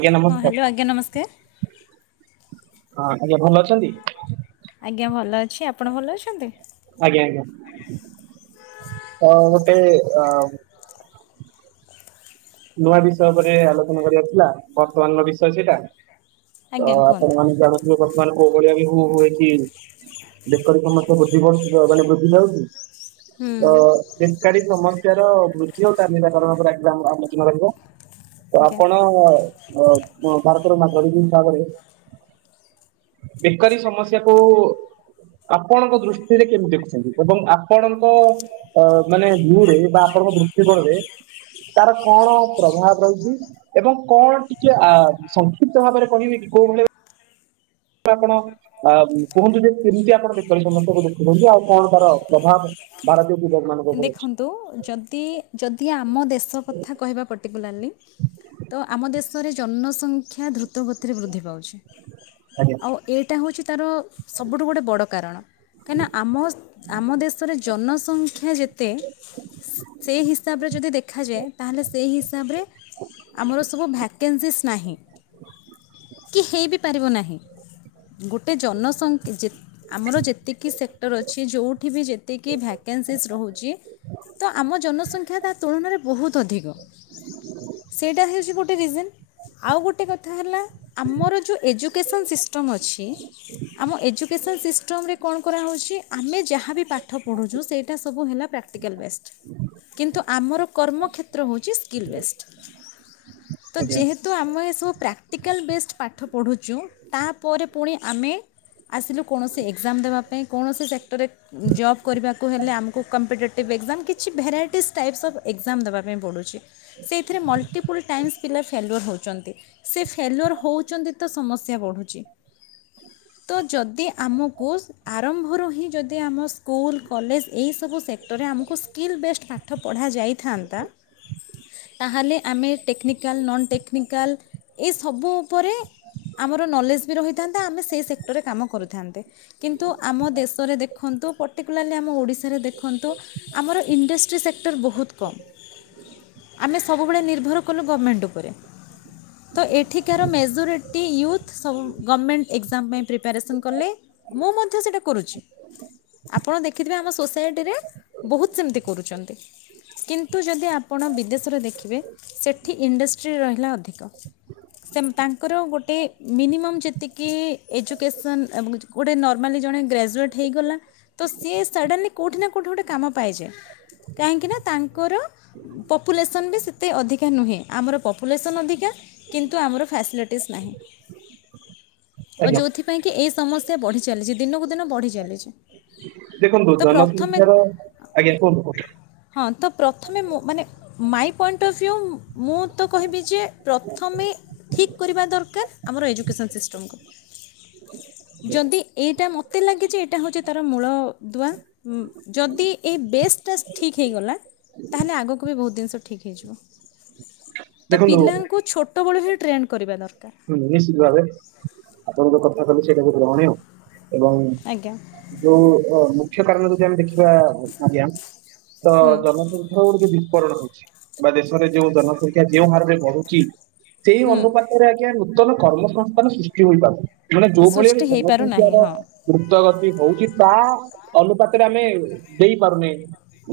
ଆଜ୍ଞା ହଁ ନମସ୍କାର। ହ୍ୟାଲୋ ଆଜ୍ଞା ନମସ୍କାର ହଁ ଆଜ୍ଞା ଭଲ ଅଛନ୍ତି। ଆଜ୍ଞା ଭଲ ଅଛି ଆପଣ ଭଲ ଅଛନ୍ତି। ଅ ଗୋଟେ ଅ। ନୂଆ ବିଷୟ ଉପରେ ଆଲୋଚନା କରିବାାର ଥିଲା ବର୍ତ୍ତମାନର ବିଷୟ ସେଇଟା। ତ ଆଜ୍ଞା ଆପଣ କୁହନ୍ତୁ ମାନେ ଜାଣୁଥିବେ ବ ମାନ କୋଉ ଭଳିଆ ବି ହୁଏ କି ବେକରୀ ସମସ୍ୟା ବୃଦ୍ଧି ପାଉଛି ମାନେ ବୃଦ୍ଧି ପାଉଛି। ହୁଁ। ତ ଜିନିଷ ଟା ସମସ୍ତ ତାର ବୃଦ୍ଧି ଆଉ ତା ନିରାକରଣ। [unintelligible] କିମ ରହିବ। ତ ଆଜ୍ଞା ଆପଣ-ଅ-ଅ ଅ। ଭାରତର ନାଗରିକ ହିସାବରେ ବେକାରୀ ସମସ୍ୟାକୁ ଆପଣଙ୍କ ଦୃଷ୍ଟିରେ କେମିତି ଦେଖୁଛନ୍ତି ଏବଂ ଆପଣଙ୍କ ଅ ମାନେ ଭିଉରେ ବା ଆପଣଙ୍କ ଦୃଷ୍ଟିକୋଣରେ ତାର କଣ ପ୍ରଭାବ ରହିଛି ଏବଂ କଣ ଟିକେ ଅ ସଂକ୍ଷିପ୍ତ ଭାବରେ କହିବେ କି କୋଉ ଭଳି ଆପଣ ଆ କୁହନ୍ତୁ ଯେ କେମିତି ଆପଣ ବେକାରୀ ସମସ୍ୟା କୁ ଦେଖୁଛନ୍ତି ଆଉ କଣ ତାର ପ୍ରଭାବ ଭାରତୀୟ ଯୁବକ ମାନଙ୍କ ଉପରେ ଅଛି ଦେଖନ୍ତୁ ଯଦି ଯଦି ଆମ ଦେଶ କଥା କହିବା ପର୍ଟିକୁଲାରଲି। ତ ଆମ ଦେଶରେ ଜନସଂଖ୍ୟା ଦ୍ରୁତଗତିରେ ବୃଦ୍ଧି ପାଉଛି। ଆଜ୍ଞା ଆଉ ଏଇଟା ହଉଛି। ତାର ସବୁଠୁ ଗୋଟେ ବଡ଼ କାରଣ କାହିଁକିନା ଆମ ଆମ ଦେଶରେ ଜନସଂଖ୍ୟା ଯେତ ତେ ସେଇ ହିସାବରେ ଯଦି ଦେଖାଯାଏ ତାହେଲେ ସେଇ ହିସାବରେ ଆମର ସବୁ ଭ୍ୟାକେନ୍ସିସ୍ ନାହିଁ କି ହେଇ ବି ପାରିବ ନାହିଁ ଗୋଟେ ଜନସଂଖା ଯେ ଆମର ଯେତିକି ସେକ୍ଟର ଅଛି ଯେଉଁଠି ବି ଯେତିକି ଭ୍ୟାକେନ୍ସିସ୍ ରହୁ ଛି ତ ଆମ ଜନସଂଖ୍ୟା ତା ତୁଳନାରେ ବହୁତ ଅଧିକ। ସେଇଟା ହେଉଛି ଗୋ ଗୋଟେ ରିଜନ ଆଉ ଗୋଟେ କଥା ହେଲା ଆମର ଯେଉଁ ଏଜୁକେସନ୍ ସିଷ୍ଟମ୍ ଅଛି ଆମ ଏଜୁକେସନ୍ ସିଷ୍ଟମରେ କଣ କରାହେଉଛି ଆମେ ଯାହାବି ପାଠ ପଢ଼ୁଛୁ ସେଇଟା ସବୁ ହେଲା। ପ୍ରାକ୍ଟିକାଲ ବେଷଡ କିନ୍ତୁ ଆମର କର୍ମ କ୍ଷେତ୍ର ହଉଚି ସ୍କିଲ ବେଶଡ। ତ ଆଜ୍ଞା ଯେହେତୁ ଆମ ଏସବୁ ପ୍ରାକ୍ଟିକାଲ୍ ବେସ୍ଟ ପାଠ ପଢ଼ୁଛୁ ତାପରେ ପୁଣି ଆମେ ଆସିଲୁ କୌଣସି ଏକ୍ଜାମ ଦେବା ପାଇଁ କୌଣସି ସେକ୍ଟରରେ ଜବ୍ କରିବାକୁ ହେଲେ ଆମୁକୁ କମ୍ପିଟେଟିଭ୍ ଏକ୍ଜାମ୍ କିଛି ଭେରାଇଟିସ୍ ଟାଇପସ ଅଫ୍ ଏକ୍ଜାମ ଦେବା ପାଇଁ ପଡ଼ୁଛି ସେଇଥିରେ ମଲ୍ଟିପୁଲ୍ ଟାଇମ୍ସ୍ ପିଲା ଫେଲୁଅର ହଉଛନ୍ତି ସେ ଫେଲୁଅର ହଉଛନ୍ତି ତ ସମସ୍ୟା ବଢ଼ୁଛି ତ ଯଦି ଆମକୁ ଆରମ୍ଭରୁ ହିଁ ଯଦି ଆମ ସ୍କୁଲ କଲେଜ ଏଇ ବୁ ସେକ୍ଟରରେ ଆମକୁ ସ୍କିଲ୍ ବେସ୍ଟ ପାଠ ପଢ଼ା ଯାଇଥାନ୍ତା ତାହେଲେ ଆମେ ଟେକନିକାଲ ନନ୍ ଟେକନିକାଲ ଏସବୁ ଉପରେ ଆମର ନଲେଜ ବି ରହିଥାନ୍ତା ଆମେ ସେ ସେକ୍ଟରରେ କାମ କରିଥାନ୍ତେ କିନ୍ତୁ ଆମ ଦେଶରେ ଦେଖନ୍ତୁ ପଟିକୁଲାରଲି ଆମ ଓଡିଶାରେ ଦେ ଦେଖନ୍ତୁ ଆମର ଇଣ୍ଡଷ୍ଟ୍ରି ସେକ୍ଟର ବହୁତ କମ୍ ଆମେ ସବୁବେଳେ ନିର୍ଭର କଲୁ ଗମେଣ୍ଟ ଉପରେ ତ ଏଠିକାର ମେଜୋରିଟି ୟୁଥ୍ ସବୁ ଗମେଣ୍ଟ ଏକ୍ଜାମ ପାଇଁ ପ୍ରିପାରେସନ୍ କଲେ ମୁଁ ମଧ୍ୟ ସେଇଟା କରୁଛି ଆପଣ ଦେଖିଥିବେ ଆମ ସୋସାଇ ଟିରେ ବହୁତ ସେମିତି କରୁଛନ୍ତି କିନ୍ତୁ ଯଦି ଆପଣ ବିଦେଶରେ ଦେଖିବେ ସେଠି ଇଣ୍ଡଷ୍ଟ୍ରି ରହିଲା ଅଧିକ ସେ ତାଙ୍କର ଗୋଟେ ମିନିମମ୍ ଯେତିକି ଏଜୁକେସନ୍ ଗୋଟେ ନର୍ମାଲି ଜଣେ ଗ୍ରାଜୁଏଟ୍ ହେଇଗଲା ତ ସିଏ ସଡ଼ନଲି କୋଉଁଠି ନା କୋଉଁଠି ଗୋଟେ କାମ ପାଇଯାଏ କାହିଁକିନା ତାଙ୍କର ପପୁଲେସନ୍ ବି ସେତେ ଅଧିକା ନୁହେଁ ଆମର ପପୁଲେସନ୍ ଅଧିକା କିନ୍ତୁ ଆମର ଫ୍ୟାସିଲିଟିସ୍ ନାହିଁ। ଆଉ ଆଜ୍ଞା ଯୋଉଥିପାଇଁ କି ଏ ସମସ୍ୟା ବଢ଼ି ଚାଲିଛି ଦିନକୁ ଦିନ ବଢ଼ି ଚାଲିଛି। ଦେଖନ୍ତୁ ତ ପ୍ରଥମେ ଜନସଂଖ୍ୟାର ଆଜ୍ଞା କୁହନ୍ତୁ କୁହନ୍ତୁ ହଁ ତ ପ୍ରଥମେ ମୁଁ ମାନେ ମାଇ ପଏଣ୍ଟ ଅଫ୍ ଭ୍ୟୁ ମୁଁ ତ କହିବି ଯେ ପ୍ରଥମେ ଠିକ କରିବା ଦରକାର ଆମର ଏଜୁକେସନ୍ ସିଷ୍ଟମକୁ ଯଦି ଏଇଟା ମୋତେ ଲାଗେ ଯେ ଏଇଟା ହେଉଛି ତାର ମୂଳଦୁଆ। ଉଁ ଯଦି ଏ ବେସ୍ ଟ୍ୟାକ୍ସ ଠିକ୍ ହେଇଗଲା ତାହେଲେ ଆଗକୁ ବି ବହୁତ ଜିନିଷ ଠିକ୍ ହେଇଯିବ। ତ ଦେଖନ୍ତୁ ପିଲାଙ୍କୁ ଛୋଟବେେଳୁ ହିଁ ଟ୍ରେଣ୍ଡ କରିବା ଦରକାର। ହୁଁ ନିଶ୍ଚିତ ଭାବେ ଆପଣଙ୍କ କଥା ତାଲେ ଭାବେ ଗ୍ରହଣୀୟ ଏବଂ ଆଜ୍ଞା ଯୋଉ [unintelligible] ସେ କାରଣରୁ ଯଦି ଆମେ ଦେଖିବା ଆଜ୍ଞା। ତ ହୁଁ ଜନସଂଖ୍ୟା [unintelligible] ପରେ ରହୁଛି ବା ଦେଶରେ ଯେଉଁ ଜନସଂଖ୍ୟା ଯେଉଁ ହାରରେ ବଢୁଛି ସେଇ ହୁଁ ଅନୁପାତରେ ନୂତନ କର୍ମସଂସ୍ଥାନ ସୃଷ୍ଟି ହୋଇପାରୁନି। ମାନେ ଯୋଉ ଭଳିଆ ବି ସୃଷ୍ଟି ହେଇପାରୁନାହିଁ ଜନସଂଖ୍ୟାର ହଁ ଦ୍ରୁତଗ ମିତି ହଉଛି ତା ଅନୁପାତରେ ଆମେ ଦେଇପାରୁନେ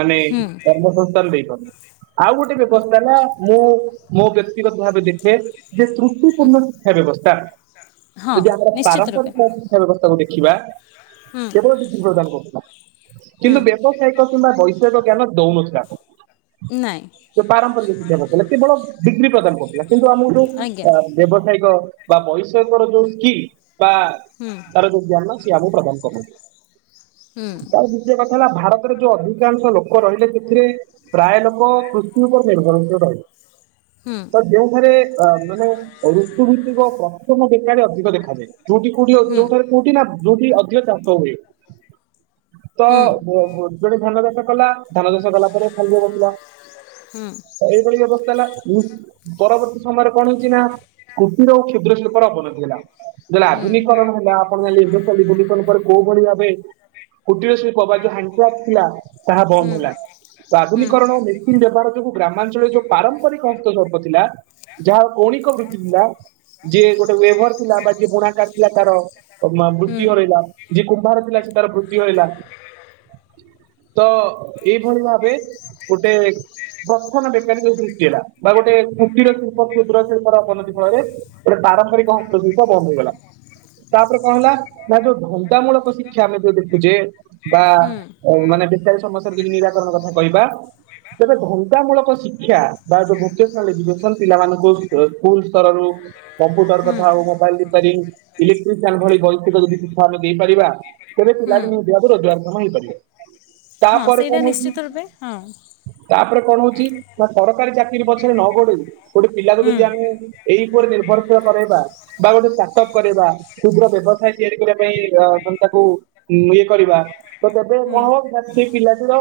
ମାନେ ହୁଁ କର୍ମସଂସ୍ଥାନ ଦେଇପାରୁନେ। ଆଉ ଗୋଟେ ବ୍ୟବସ୍ଥା ହେଲା ମୁଁ ମୋ ବ୍ୟକ୍ତିଗତ ଭାବେ ଦେଖେ ଯେ ତ୍ରୁ ପୂର୍ଣ୍ଣ ଶିକ୍ଷା ବ୍ୟବସ୍ଥା ହଁ ଯଦି ଆମର ନିଶ୍ଚିତ ରୂପେ ପାରମ୍ପରିକ ଶିକ୍ଷା ବ୍ୟବସ୍ଥାକୁ ଦେଖ୍ ଦେଖିବା ହୁଁ କେବଳ [unintelligible] ପ୍ରଦାନ କରୁଥିଲା। ହୁଁ କିନ୍ତୁ ବ୍ୟବସାୟିକ କିମ୍ବା ବୈ‌ ଷୟିକ ଜ୍ଞାନ ଦଉନଥିଲା। ନାଇଁ ସେ ପାରମ୍ପରିକ ଶିକ୍ଷା କଥା ହେଲା କେବଳ ଡିଗ୍ରୀ ପ୍ରଦାନ କରୁ ଥିଲା କିନ୍ତୁ ଆମକୁ ଯୋଉ ଆଜ୍ଞା ଆ ବ୍ୟବସାୟିକ ବା ବୈଷୟିକର ଯୋଉ ସ୍କି ବା ହୁଁ ତାର ଯୋଉ ଜ୍ଞାନ ସେ ଆମକୁ ପ୍ରଦାନ କରୁଛି। ହୁଁ ତ ବୁଝେଇ ହେଲା ଭାରତରେ ଯୋଉ ଅଧିକାଂଶ ଲୋକ ରହିଲେ ସେଥିରେ ପ୍ରାୟ ଲୋକ କୃଷି ଉପରେ ନିର୍ଭରଶୀଳ ରହିଲେ। ତ ଯେଉଁଠାରେ ଅ ମାନେ ଋତୁ ଭିତ୍ତିକ ପ୍ରଥମ ବେକାରି ଅଧିକ ଦେଖାଯାଏ। ଯୋଉଠି କୋଠି ଯୋଉଠାରେ କୋଉଠି ନା ଯଉଠି ଅଧିକ ଚାଷ ହୁଏ । ତ [unintelligible] କଲା। ଧାନ ଚାଷ କଲା ପରେ ଖାଲିରେ ବସିଲା ତ ଏଇ ଭଳି ବ୍ୟବ [unintelligible] ପରବର୍ତ୍ତୀ ସମୟରେ କଣ ହେଇଛି ନା? କୁଟୀର ଓ କ୍ଷୁଦ୍ରଶିଳ୍ପର ଅବନତି ହେଲା । [unintelligible] ଆଧୁନିକରଣ ହେଲା ଆପଣ [unintelligible] କୋଉ ଭଳି ଭାବେ କୁଟୀର ଶିଳ୍ପ ବା ଯୋଉ ହ୍ୟାଣ୍ଡ କ୍ୟାପ ଥିଲା। ତାହା ବନ୍ଦ ହେଲା ତ ଆଧୁନିକରଣ ଓ ମେସିନ ବ୍ୟବହାର ଯୋଗୁ ଗ୍ରାମାଞ୍ଚଳରେ ଯୋଉ ପାରମ୍ପରିକ ହସ୍ତଶିଳ୍ପ ଥିଲା ଯାହା କୌଣିକ ବୃ ଥିଲା ଯିଏ ଗୋଟେ ୱେଭର ଥିଲା ବା ଯିଏ ବୋଣାକାର ଥିଲା ତାର ବୃତି ହରେଇଲା ଯିଏ କୁମ୍ଭାର ଥିଲା ସେ ତାର ବୃତ୍ତି ହରେଇଲା। ତ ଏଇଭଳି ଭାବେ ଗୋଟେ ଗଠନ ବେକାରୀ ଯୋଉ ସୃଷ୍ଟି ହେଲା। ବା ଗୋଟେ କୁଟିର ଶିଳ୍ପ କ୍ଷୁଦ୍ର ଶିଳ୍ପ ର ଅବନତି ଘରେ ଗୋଟେ ପାରମ୍ପରିକ [unintelligible] ବନ୍ଦ ହେଇଗଲା ତାପରେ କଣ ହେଲା ନା ଯୋଉ ଧନ୍ଦା ମୂଳକ ଶିକ୍ଷା ଆମେ ଯୋଉ ଦେଖୁଚେ ବା ମାନେ ବେକାରୀ ସମସ୍ୟାର ଯଦି ନିରାକରଣ କଥା କହିବା ତେବେ ଧନ୍ଦା ମୂଳ କୋ ଶିକ୍ଷା ବା ଭୋକେଶନାଲ୍ ଏଜୁକେଶନ ପିଲାମାନଙ୍କୁ [unintelligible] କମ୍ପ୍ୟୁଟର କଥା ଆଉ ମୋବାଇଲ ରିପାରିଙ୍ଗ ଇଲେକ୍ଟ୍ରିସିଆନ୍ ଭଳି ବୈଷିକ ଯଦି ଶିକ୍ଷ୍ୟା ଆମେ ଦେଇପାରିବା ତେବେ ପିଲା ଟି [unintelligible] ରୋଜଗାର କ୍ଷମ ହୋଇ ପାରିବ ହଁ ସେଇଟା ନିଶ୍ଚିତ ରୂପେ ହଁ। ତାପରେ କଣ ହଉଛି ନା ସରକାରୀ ଚାକିରି ପଛରେ ନ ଗୋଡେଇ ଗୋଟେ ପିଲାକୁ ହୁଁ ଯଦି ଆମେ ଏଇ ଉପରେ ନିର୍ଭରଶୀଳ କରାଇବା ବା ଗୋଟେ ଷ୍ଟାର୍ଟ ଅପ୍ କରାଇବା ଶୁଦ୍ର ବ୍ୟବସାୟ ତିଆରି କରିବା ପାଇଁ ତାକୁ ଇଏ କରିବା ତ କେବେ ହୁଁ କଣ ହବ ସେଇ ପିଲାଟିର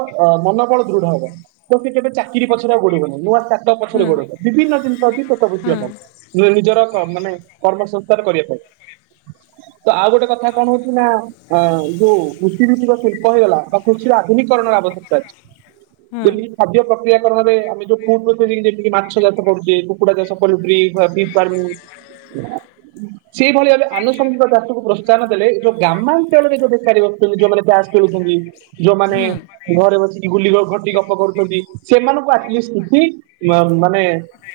ମନୋବଳ ଦୃଢ ହବ ତ ସେ କେବେ ଚାକିରି ପଛରେ ଗୋଡିବ ନାହିଁ ନୂଆ ଷ୍ଟାର୍ଟ ଅପ୍ ପଛରେ ହୁଁ ଗୋଡେ ଇବ ବିଭିନ୍ନ ଜିନିଷ ଅଛି ପେଟ ପୋଷିବା ହୁଁ ପାଇଁ ନିଜର କ ମାନେ କର୍ମ ସଂସ୍କାର କରିବା ପାଇଁ। ତ ଆଉ ଗୋଟେ କଥା କଣ ହଉଛି ନା ଯୋଉ କୃଷି ଭିତ୍ତିକ ଶିଳ୍ପ ହେଇଗଲା ବା କୃଷିର ଆଧୁନିକରଣର ଆବଶ୍ୟକତା ଅଛି ହୁଁ ଯେମିତିିକି ଖାଦ୍ୟ ପ୍ରକ୍ରିୟାକରଣରେ ଆମେ ଯୋଉ ଫୁଡ [unintelligible] ଯେମିତିି ମାଛ ଚାଷ କରୁଚେ କୁକୁଡ଼ା ଚାଷ କରୁ [unintelligible] ସେଇ ଭଳି ଭାବେ ଆନୁଷଙ୍ଗିକ ଚାଷକୁ ପ୍ରୋତ୍ସାହନ ଦେଲେ ଯୋଉ ଗ୍ରାମାଞ୍ଚଳରେ ଯୋଉ ବେକାରୀ ବସୁଚନ୍ତି ଯୋଉମାନେ ତାସ ଖେଳୁଚନ୍ତି ଯୋଉମାନେ ହୁଁ ଘରେ ବସି ଗୁଲି ଗ ଘଟି ଗପ କରୁଚନ୍ତି ସେମାନଙ୍କୁ ଆଟଲିଷ୍ଟ [unintelligible] ମାନେ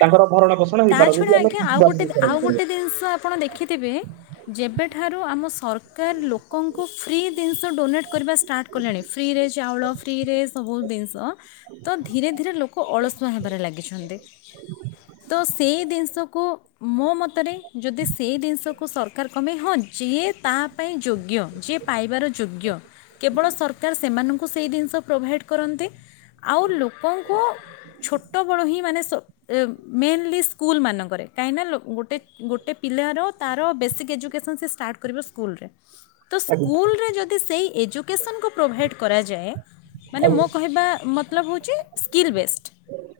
ତାଙ୍କର ଭରଣ ପୋଷ ତା ଛଡ଼ା ଇ ଆଉ ଗୋଟେ ଆଉ ଗୋଟେ ଦିନିଷ ଆପଣ ଦେଖିଥିବେ ଯେବେଠା ଠାରୁ ଆମ ସରକାର ଲୋକଙ୍କୁ ଫ୍ରି ଦିନଷ ଡୋନେଟ୍ କରିବା ଷ୍ଟାର୍ଟ କଲେଣି ଫ୍ରିରେ ଚାଉଳ ଫ୍ରିରେ ସବୁ ଦିନିଷ। ତ ଧୀରେ ଧୀରେ ଲୋକ ଅଳସୁଆ ହେବାରେ ଲାଗିଛନ୍ତି। ତ ଏ ଦିନଷକୁ ମୋ ମତରେ ଯଦି ସେଇ ଦିନଷକୁ ସରକାର କମେ ହଁ ଯିଏ ତା ପାଇଁ ଯୋଗ୍ୟ ଯିଏ ପାଇବାର ଯୋଗ୍ୟ କେବଳ ସରକାର ସେମାନଙ୍କୁ ସେଇ ଦିନଷ ପ୍ରୋଭାଇଡ଼ କରନ୍ତେ ଆଉ ଲୋକଙ୍କୁ ଛୋଟ ବଳୁ ହିଁ ମାନେ ସେ ଅ ମେନ୍ଲି। ସ୍କୁଲମାନଙ୍କରେ କାହିଁକି ନା ଲୋ ଗୋଟେ ଗୋଟେ ପିଲାର ତାର ବେସିକ୍ ଏଜୁକେସନ୍ ସେ ଷ୍ଟାର୍ଟ କରିବ ସ୍କୁଲରେ। ତ ଆଜ୍ଞା ସ୍କୁଲରେ ଯଦି ସେଇ। ଏଜୁକେସନକୁ ପ୍ରୋଭାଇଡ଼୍ କରାଯାଏ। ମାନେ ଆଜ୍ଞା ମୋ କହିବା ମ ମତଲବ ହୋଉଚି ସ୍କିଲ୍ ବେଷ୍ଟ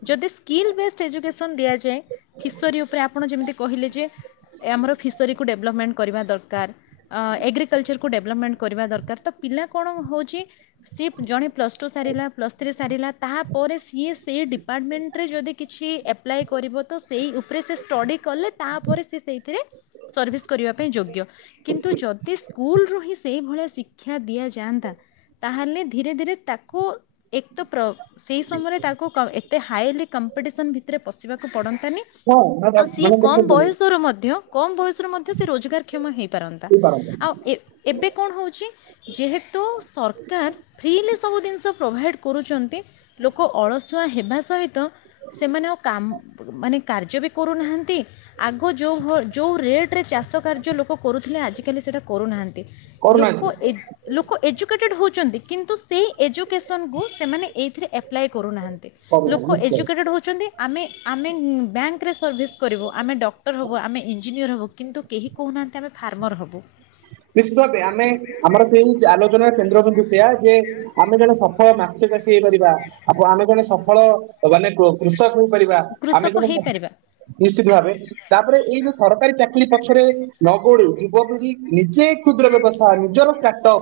ଯଦି ସ୍କିଲ୍ ବେଷ୍ଟ ଏଜୁକେସନ୍ ଦିଆଯାଏ। ଫିସରୀ ଉପରେ ଆପଣ ଯେମିତି କହିଲେ ଯେ ଆମର ଫିସରୀକୁ ଡେଭଲପମେଣ୍ଟ କରିବା ଦରକାର ଅଁ ଏଗ୍ରିକଲଚରକୁ ଡେଭଲପମେଣ୍ଟ କରିବା ଦରକାର ତ ପିଲା କଣ ହୋଉଚି ସିଏ ଜଣେ ପ୍ଲସ୍ ଟୁ ସାରିଲା ପ୍ଲସ୍ ଥ୍ରୀ ସାରିଲା ତାପରେ ସିଏ ସେଇ ଡିପାର୍ଟମେଣ୍ଟରେ ଯଦି କିଛି ଏପ୍ଲାଏ କରିବ। ତ ସେଇ ଉପରେ ସେ ଷ୍ଟଡ଼ି କଲେ ତାପରେ ସିଏ ସେଇଥିରେ ସର୍ଭିସ୍ କରିବା ପାଇଁ ଯୋଗ୍ୟ ଭଳିଆ ଶିକ୍ଷା ଦିଆଯାଆନ୍ତା ତାହେଲେ ଧୀରେ ଧୀରେ ତାକୁ ଏକ୍ ତ ପ୍ର ସେଇ ସମୟରେ ତାକୁ ଏତେ ହାଇଲି କମ୍ପିଟିସନ ଭିତରେ ପଶିବାକୁ ପଡ଼ ଆନି ହଁ ମାନେ ଆଉ ସିଏ କମ୍ ଦେଖନ୍ତୁ ବୟସରୁ ମଧ୍ୟ କମ୍ ବୟସରୁ ମଧ୍ୟ ସେ ରୋଜଗାରକ୍ଷମ ହେଇପାରନ୍ତା। ହେଇପାରନ୍ତା ଆଉ ଏ ଏବେ କଣ ହୋଉଚି ଯେହେତୁ ସରକାର ଫ୍ରୀଲି ସବୁ ଦିନିଷ। ପ୍ରୋଭାଇଡ଼୍ କରୁଚନ୍ତି। ଲୋକ ଅଳସୁଆ ହେବା ସହିତ ସେମାନେ ଆଉ କାମ ମାନେ କାର୍ଯ୍ୟ ବି କରୁନାହାନ୍ତି ଆଗ ଯୋଉ ଭ ଯୋଉ ରେଟ୍ ରେ ଚାଷ କାର୍ଯ୍ୟ ଲୋକ କରୁଥୁଲେ ଆଜିକାଲି ସେଇଟା କରୁନାହାନ୍ତି। ଲୋକ କରୁନାହାନ୍ତି ଏ ଲୋକ ଏଜୁକେଟେଡ଼୍ ହୋଉଚନ୍ତି। କିନ୍ତୁ ସେହି ଏଜୁକେସନ୍ କୁ ସେମାନେ ଏଇଥିରେ ଆପ୍ଲାଏ କରୁନାହାଁନ୍ତି। ଲୋକ କରୁନାହାନ୍ତି ନିଶ୍ଚୟ ଏଜୁକେଟେଡ଼୍ ହେଉଚନ୍ତି ଆମେ ଆମେ ବ୍ୟାଙ୍କରେ ସର୍ଭିସ୍ କରିବୁ ଆମେ ଡକ୍ଟର ହୋବୁ ଆମେ ଇଞ୍ଜିନିୟର ହୋବୁ କିନ୍ତୁ କେହି କହୁନାହାନ୍ତି ଆମେ ଫାର୍ମର ହବୁ। ନିିଶତ ଭାବେ ଆମେ ଆମର ସେଇ ଆଲୋଚନାର କେନ୍ଦ୍ର କିନ୍ଦୁ ସେଇଆ ଯେ ଆମେ ଜଣେ ସଫଳ ମାଛ ଚାଷୀ ହେଇପାରିବା ଆପ ଆମେ ଜଣେ ସଫଳ ମାନେ କୃଷ ଷକ ହେପାରିବା ଆମେ କୃଷକ ଜଣେ ହେଇପାରିବା ନିଶ୍ଚିତ ଭାବେ ତାପରେ ଏଇ ଯୋଉ ସରକାରୀ ଚାକିରି ପଛରେ ନ ଓଡ଼ିଓ ଯୁବପିଢୀ । ନିଜେ କ୍ଷୁଦ୍ର ବ୍ୟବସାୟ ନିଜର ଷ୍ଟାଟପ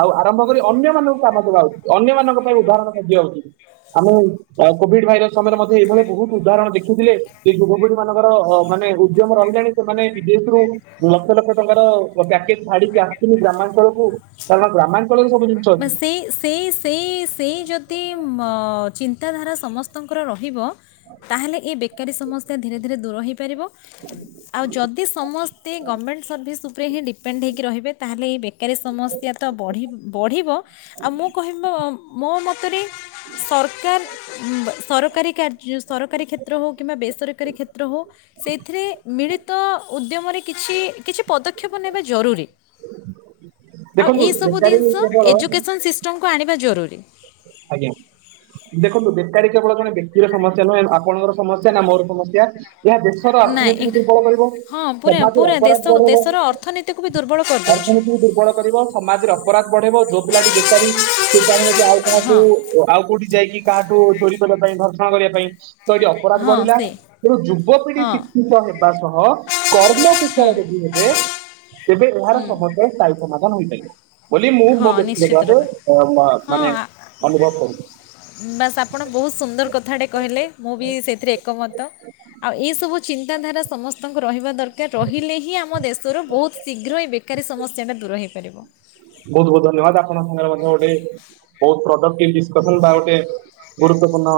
ଆଉ ଆରମ୍ଭ କରି ଅନ୍ୟମାନଙ୍କୁ କାମ ଦବା ଉଚିତ। ଅନ୍ୟମାନାନଙ୍କ ପାଇଁ ଉଦାହରଣ ସାଜିବା ଉଚିତ୍। ଆମେ ଆ କୋଭିଡ ଭାଇରସ ସମୟରେ ମଧ୍ୟ ଏଇ ଭଳିଆ ବୋହୁତ ଉଦାହରଣ ଦେଖିଥିଲେ ଯେ ଯୁବପିଢିମାନଙ୍କର ଅ ମାନେ ଉଦ୍ୟମ ରହିଲାଣି ସେମାନେ ବିଦେଶରୁୁ ଲକ୍ଷ ଲକ୍ଷ ଟଙ୍କାର। ପ୍ୟାକେଜ୍ ଛାଡ଼ିବି ଆସିଥିଲି ଗ୍ରାଞ୍ଚଳକୁ କାରଣ ଗ୍ରାମା ବା ସେଇ ସେଇ ସେଇ ସେଇ ଯଦି ମ ଚି ନ୍ତାଧାରା ସମସ୍ତଙ୍କର ରହିବ ତାହେଲେ ଏ ବେକାରୀ ସମସ୍ୟା ଧୀରେ ଧୀରେ ଦୂର ହେଇପାରିବ। ଆଉ ଯଦି ସମସ୍ତେ ଗମେଣ୍ଟ ସର୍ଭିସ୍ ଉପରେ ହିଁ ଡିପେଣ୍ଡ ହୋଇକି ରହିବେ ତାହେଲେ ଏ ବେକାରୀ ସମସ୍ୟା ତ ବଢ଼ି ପଢ଼ିବ ଆଉ ମୁଁ କହିବ। ମୋ ମତରେ ସରକାର ଉଁ ସରକାରୀ କାର୍ଯ୍ ସରକାରୀ କ୍ଷେତ୍ର ହୋଉ କିମ୍ବା ବେସରକାରୀ କ୍ଷେତ୍ର ହୋଉ ସେଇଥିରେ ମିଳିତ ଉଦ୍ୟମରେ କିଛି କିଛି ପଦ ପଦକ୍ଷେପ ନେବା ଜରୁରୀ ଆଉ ଦେଖନ୍ତୁ ଏସବୁ ବେକାରୀ ଜିନିଷ। କେବଳ ଏଜୁକେସନ ସିଷ୍ଟମକୁ ଆଣି ଜରୁରୀ। ଆଜ୍ଞା ଦେଖନ୍ତୁ ବେକାରୀ କେବଳ ଜଣେ ବ୍ୟକ୍ତିର ସମସ୍ୟା ନୁହେଁ ଆପଣଙ୍କର ସମସ୍ୟା ନା ମୋର ସମସ୍ୟା। ଏହା ଦେଶର ନାଇଁ ଅର୍ଥନୀତିକୁ ଦୁର୍ବଳ କରିବ ହଁ ପୁରା ସମାଜରେ ପୁରା ଅପରାଧ ଦେଶ ବଢେଇବ ଦେଶର ଅର୍ଥନୀତିକୁ ବି ଦୁର୍ବଳ କରିଦେଉଛି ଅର୍ଥନୀତିକୁ ଦୁର୍ବଳ କରିବ ସମାଜରେ ଅପରାଧ ବଢେଇବ ଯୋଉ ପିଲାଟି ବେକାରୀ ସେ ଚାହିଁବ ଜେ ଆଉ। କହାକୁ ହଁ ଆଉ କୋଉଠି ଯାଇକି। କାହାଠୁ ଚୋରି କରିବା ପାଇଁ ଘର୍ଷଣ କରିବା ପାଇଁ। ତ ଏଠି ଅପରାଧ ହଁ ବଢିଲା ସେ ତେଣୁ ଯୁବପିଢି ହଁ ଶିକ୍ଷିତ ହେବା ସହ କର୍ମ କୁଶଳ ହୁଁ ଯଦି ହେବେ ତେବେ ଏହାର ହୁଁ ସମସ୍ତ ସ୍ଥାୟୀ ସମାଧାନ। କଣ ହୋଇପାରିବ? ବୋଲି ମୁଁ ମୋ ହଁ ନିଶ୍ଚିତ ଭାବେ ରୂପେ ହଁ ମାନେ। ଆ- ଅନୁଭବ କରୁଛି ବାସ୍ ଆପଣ ବହୁତ ସୁନ୍ଦର କଥାଟେ କହିଲେ ମୁଁ ବି ସେଥିରେ ଏକମତ ଆଉ ଏଇ ସବୁ ଜି ଚିନ୍ତାଧାରା ସମସ୍ତଙ୍କୁ ରହିବା ଦରକାର ରହିଲେ ହିଁ ଆମ ଦେଶରୁ ବହୁତ ଶୀଘ୍ର ଏ ବେକାରୀ ସମସ୍ୟାଟା ଦୂର ହୋଇଇପାରିବ। ବହୁତ ବହୁତ ଧନ୍ୟବାଦ ଆପଣଙ୍କ ସାଙ୍ଗରେ ମଧ୍ୟ ଗୋଟେ ବହୁତ ପ୍ରଡକ୍ଟି ଡିସକସନ ବା ଗୋଟେ ଗୁରୁତ୍ୱପୂର୍ଣ୍ଣ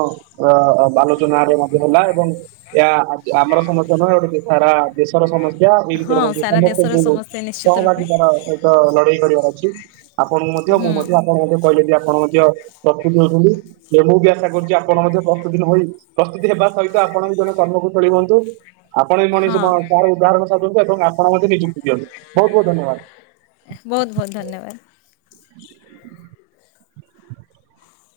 ଆଲୋଚନରେ ମଧ୍ୟ ହେଲା ଏବଂ ଏହା ଆମର ସମସ୍ତ ନୁହେଁ ଗୋଟେ ସାରା ଦେଶର ସମ ହଁ ସାରା ଦେଶର ସମସ୍ତଙ୍କୁ ସମସ୍ୟା ନିଶ୍ଚିତ ରୂପେ ସହଭାଗୀ ଦାର ସହିତ ଲଢେଇ କରିବା। କିି ଆପଣଙ୍କୁ ମଧ୍ୟ ମୁଁ ହୁଁ ମଧ୍ୟ ଆପଣଙ୍କୁ ମଧ୍ୟ କହିଲେ ଯେ ଆପଣ ମଧ୍ୟ। ପ୍ରସ୍ତୁତି ଅଛନ୍ତି ଯେ [unintelligible] ଆା କରୁଛି ଆପଣ ମଧ୍ୟ ପ୍ରତି ଦିନ ହୋଇ ପ୍ରସ୍ତୁତି ହେବା ସହିତ ଆପଣ ବି ଜଣେ କର୍ମକୁ ଖେଳ ହୁଅନ୍ତୁ। ଆପଣ ବି ମଣିଷ ହଁ ଧାର ଉଧାର ଏବଂ ଆପଣ ମ ନିଯୁକ୍ତି ଦିଅନ୍ତୁ ବହୁତ ବହୁତ ଧନ୍ୟବାଦ। ବହୁତ ବହୁତ ଧନ୍ୟବାଦ।